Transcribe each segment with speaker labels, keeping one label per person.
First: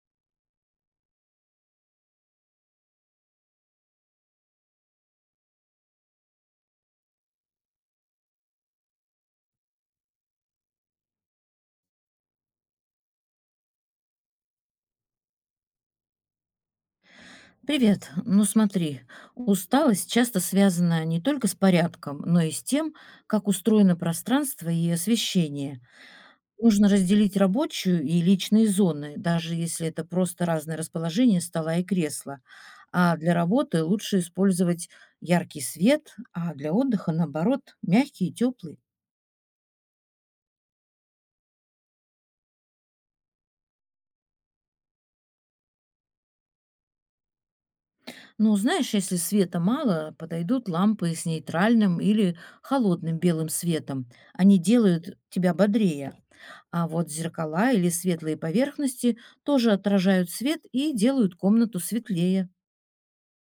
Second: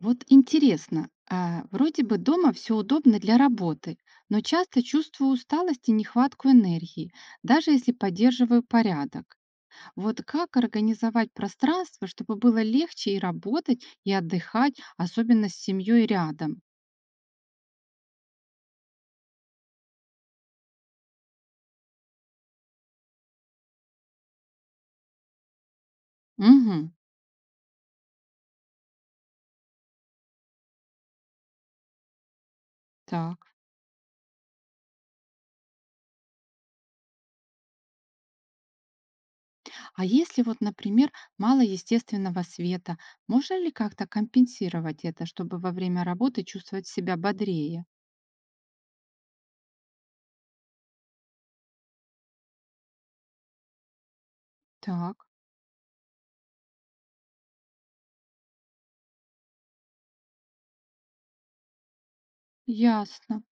Speaker 1: Вот интересно, а, вроде бы дома все удобно для работы, но часто чувствую усталость и нехватку энергии, даже если поддерживаю порядок. Вот как организовать пространство, чтобы было легче и работать, и отдыхать, особенно с семьей рядом?
Speaker 2: Привет. Ну смотри, усталость часто связана не только с порядком, но и с тем, как устроено пространство и освещение. Нужно
Speaker 1: Угу,
Speaker 2: разделить рабочую и личные зоны, даже если это просто разное расположение стола и кресла. А для
Speaker 1: так.
Speaker 2: работы лучше использовать яркий свет, а для отдыха, наоборот, мягкий и теплый.
Speaker 1: А если вот, например, мало естественного света, можно ли как-то компенсировать это, чтобы во время работы чувствовать себя бодрее?
Speaker 2: Ну, знаешь, если света мало, подойдут лампы с нейтральным или холодным белым светом. Они делают
Speaker 1: Так,
Speaker 2: тебя бодрее. А вот зеркала или светлые поверхности тоже отражают свет и делают комнату светлее.
Speaker 1: ясно.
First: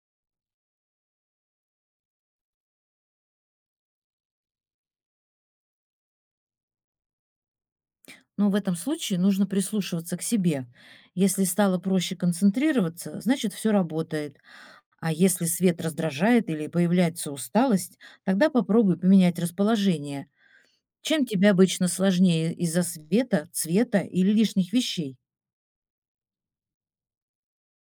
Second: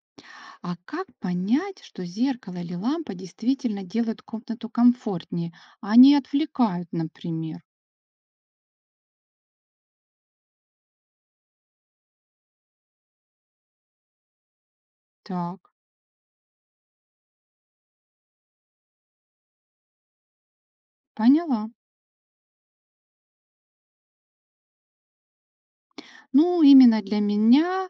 Speaker 1: А как понять, что зеркало или лампа действительно делают комнату комфортнее, а не отвлекают, например?
Speaker 2: Но в этом случае нужно прислушиваться к себе. Если стало проще концентрироваться, значит все работает. А если
Speaker 1: Так,
Speaker 2: свет раздражает или появляется усталость, тогда попробуй поменять расположение. Чем тебе
Speaker 1: поняла.
Speaker 2: обычно сложнее, из-за света, цвета или лишних вещей?
Speaker 1: Ну, именно для меня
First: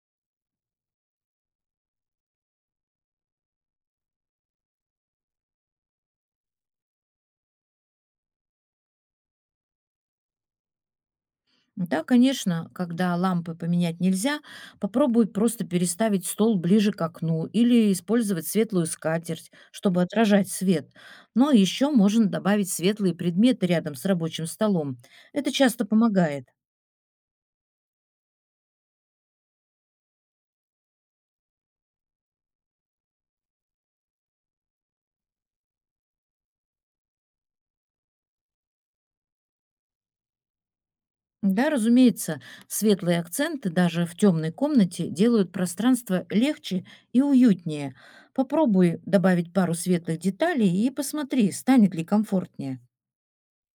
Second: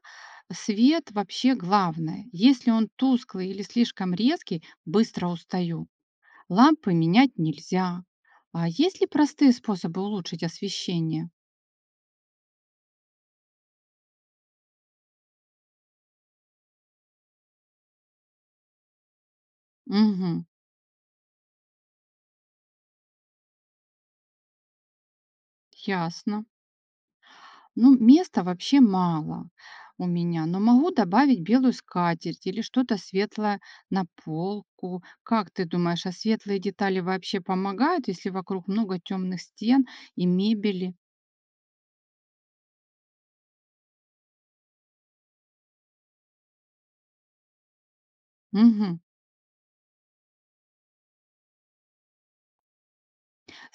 Speaker 1: свет вообще главное. Если он тусклый или слишком резкий, быстро устаю. Лампы менять нельзя. А есть ли простые способы улучшить освещение?
Speaker 2: Да, конечно, когда лампы поменять нельзя, попробуй просто переставить стол ближе к окну или использовать светлую скатерть, чтобы
Speaker 1: Угу,
Speaker 2: отражать свет. Но еще можно добавить светлые предметы рядом с рабочим столом. Это часто
Speaker 1: ясно.
Speaker 2: помогает.
Speaker 1: Ну, места вообще мало у меня, но могу добавить белую скатерть или что-то светлое на полку. Как ты думаешь, а светлые детали вообще помогают, если вокруг много темных стен и мебели?
Speaker 2: Да, разумеется, светлые акценты даже в темной комнате делают пространство легче и уютнее. Попробуй
Speaker 1: Мгм.
Speaker 2: добавить пару светлых деталей и посмотри, станет ли комфортнее.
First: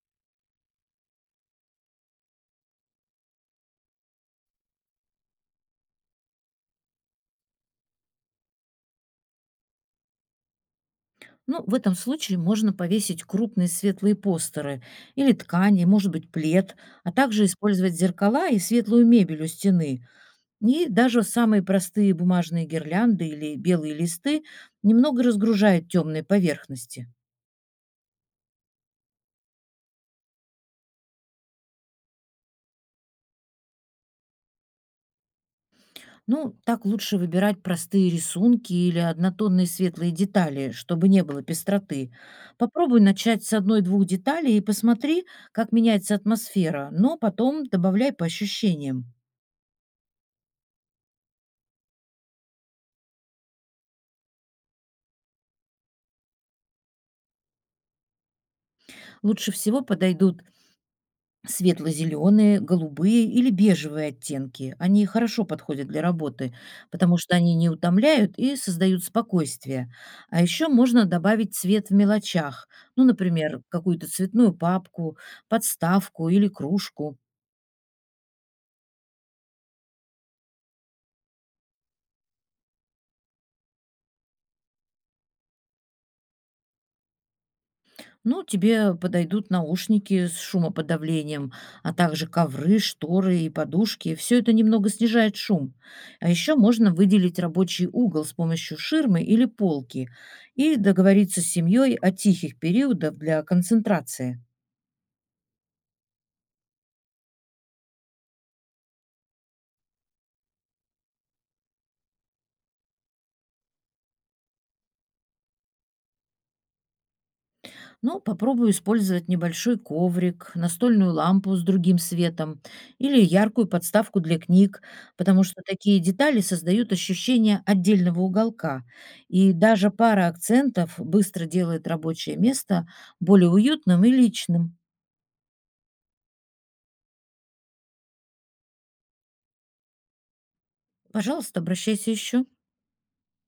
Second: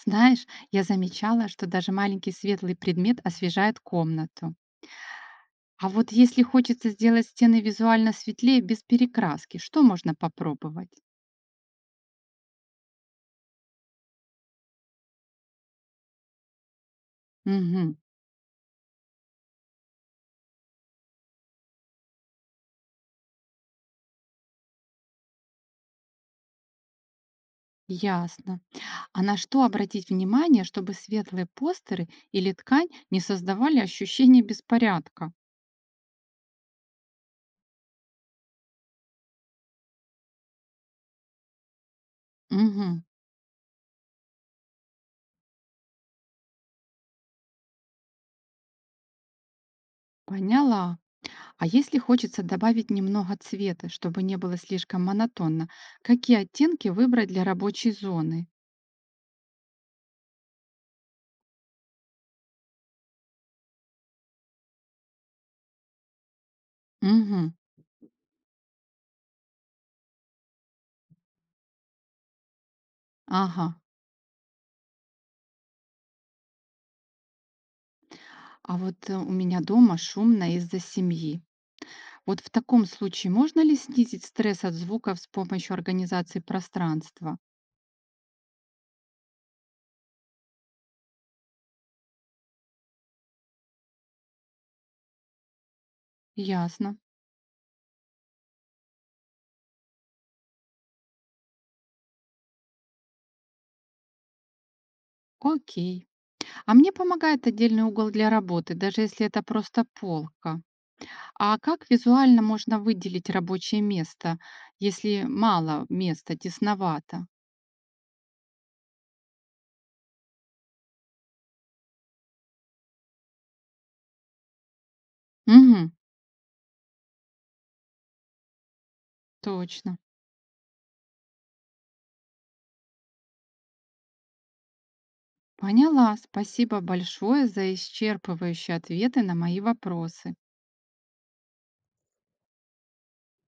Speaker 1: Знаешь, я замечала, что даже маленький светлый предмет освежает комнату. А вот если хочется сделать стены визуально светлее без перекраски, что можно попробовать?
Speaker 2: Ну, в этом случае можно повесить крупные светлые постеры или ткани, может быть, плед, а также использовать
Speaker 1: Угу,
Speaker 2: зеркала и светлую мебель у стены. И даже самые простые бумажные гирлянды или белые листы немного разгружают темные поверхности.
Speaker 1: ясно. А на что обратить внимание, чтобы светлые постеры или ткань не создавали ощущение беспорядка?
Speaker 2: Ну, так лучше выбирать простые рисунки или однотонные светлые детали, чтобы не было пестроты. Попробуй
Speaker 1: Мгм,
Speaker 2: начать с одной-двух деталей и посмотри, как меняется атмосфера, но потом добавляй по ощущениям.
Speaker 1: поняла. А если хочется добавить немного цвета, чтобы не было слишком монотонно, какие оттенки выбрать для рабочей зоны?
Speaker 2: Лучше всего подойдут светло-зеленые, голубые или бежевые оттенки. Они хорошо подходят для работы, потому что
Speaker 1: Мгм,
Speaker 2: они не утомляют и создают спокойствие. А еще можно добавить цвет в мелочах. Ну, например,
Speaker 1: ага.
Speaker 2: какую-то цветную папку, подставку или кружку.
Speaker 1: А вот у меня дома шумно из-за семьи. Вот в таком случае можно ли снизить стресс от звуков с помощью организации пространства?
Speaker 2: Ну, тебе подойдут наушники с шумоподавлением, а также ковры, шторы и подушки. Все это немного снижает шум. А еще можно
Speaker 1: Ясно.
Speaker 2: выделить рабочий угол с помощью ширмы или полки и договориться с семьей о тихих периодах для концентрации.
Speaker 1: Окей. А мне помогает отдельный угол для работы, даже если это просто полка. А как визуально можно выделить рабочее место, если мало места, тесновато?
Speaker 2: Ну, попробую использовать небольшой коврик, настольную лампу с другим светом или яркую подставку для книг, потому что
Speaker 1: Угу,
Speaker 2: такие детали создают ощущение отдельного уголка. И даже
Speaker 1: точно.
Speaker 2: пара акцентов быстро делает рабочее место более уютным и личным.
Speaker 1: Поняла. Спасибо большое за исчерпывающие ответы на мои вопросы.
Speaker 2: Пожалуйста, обращайся еще.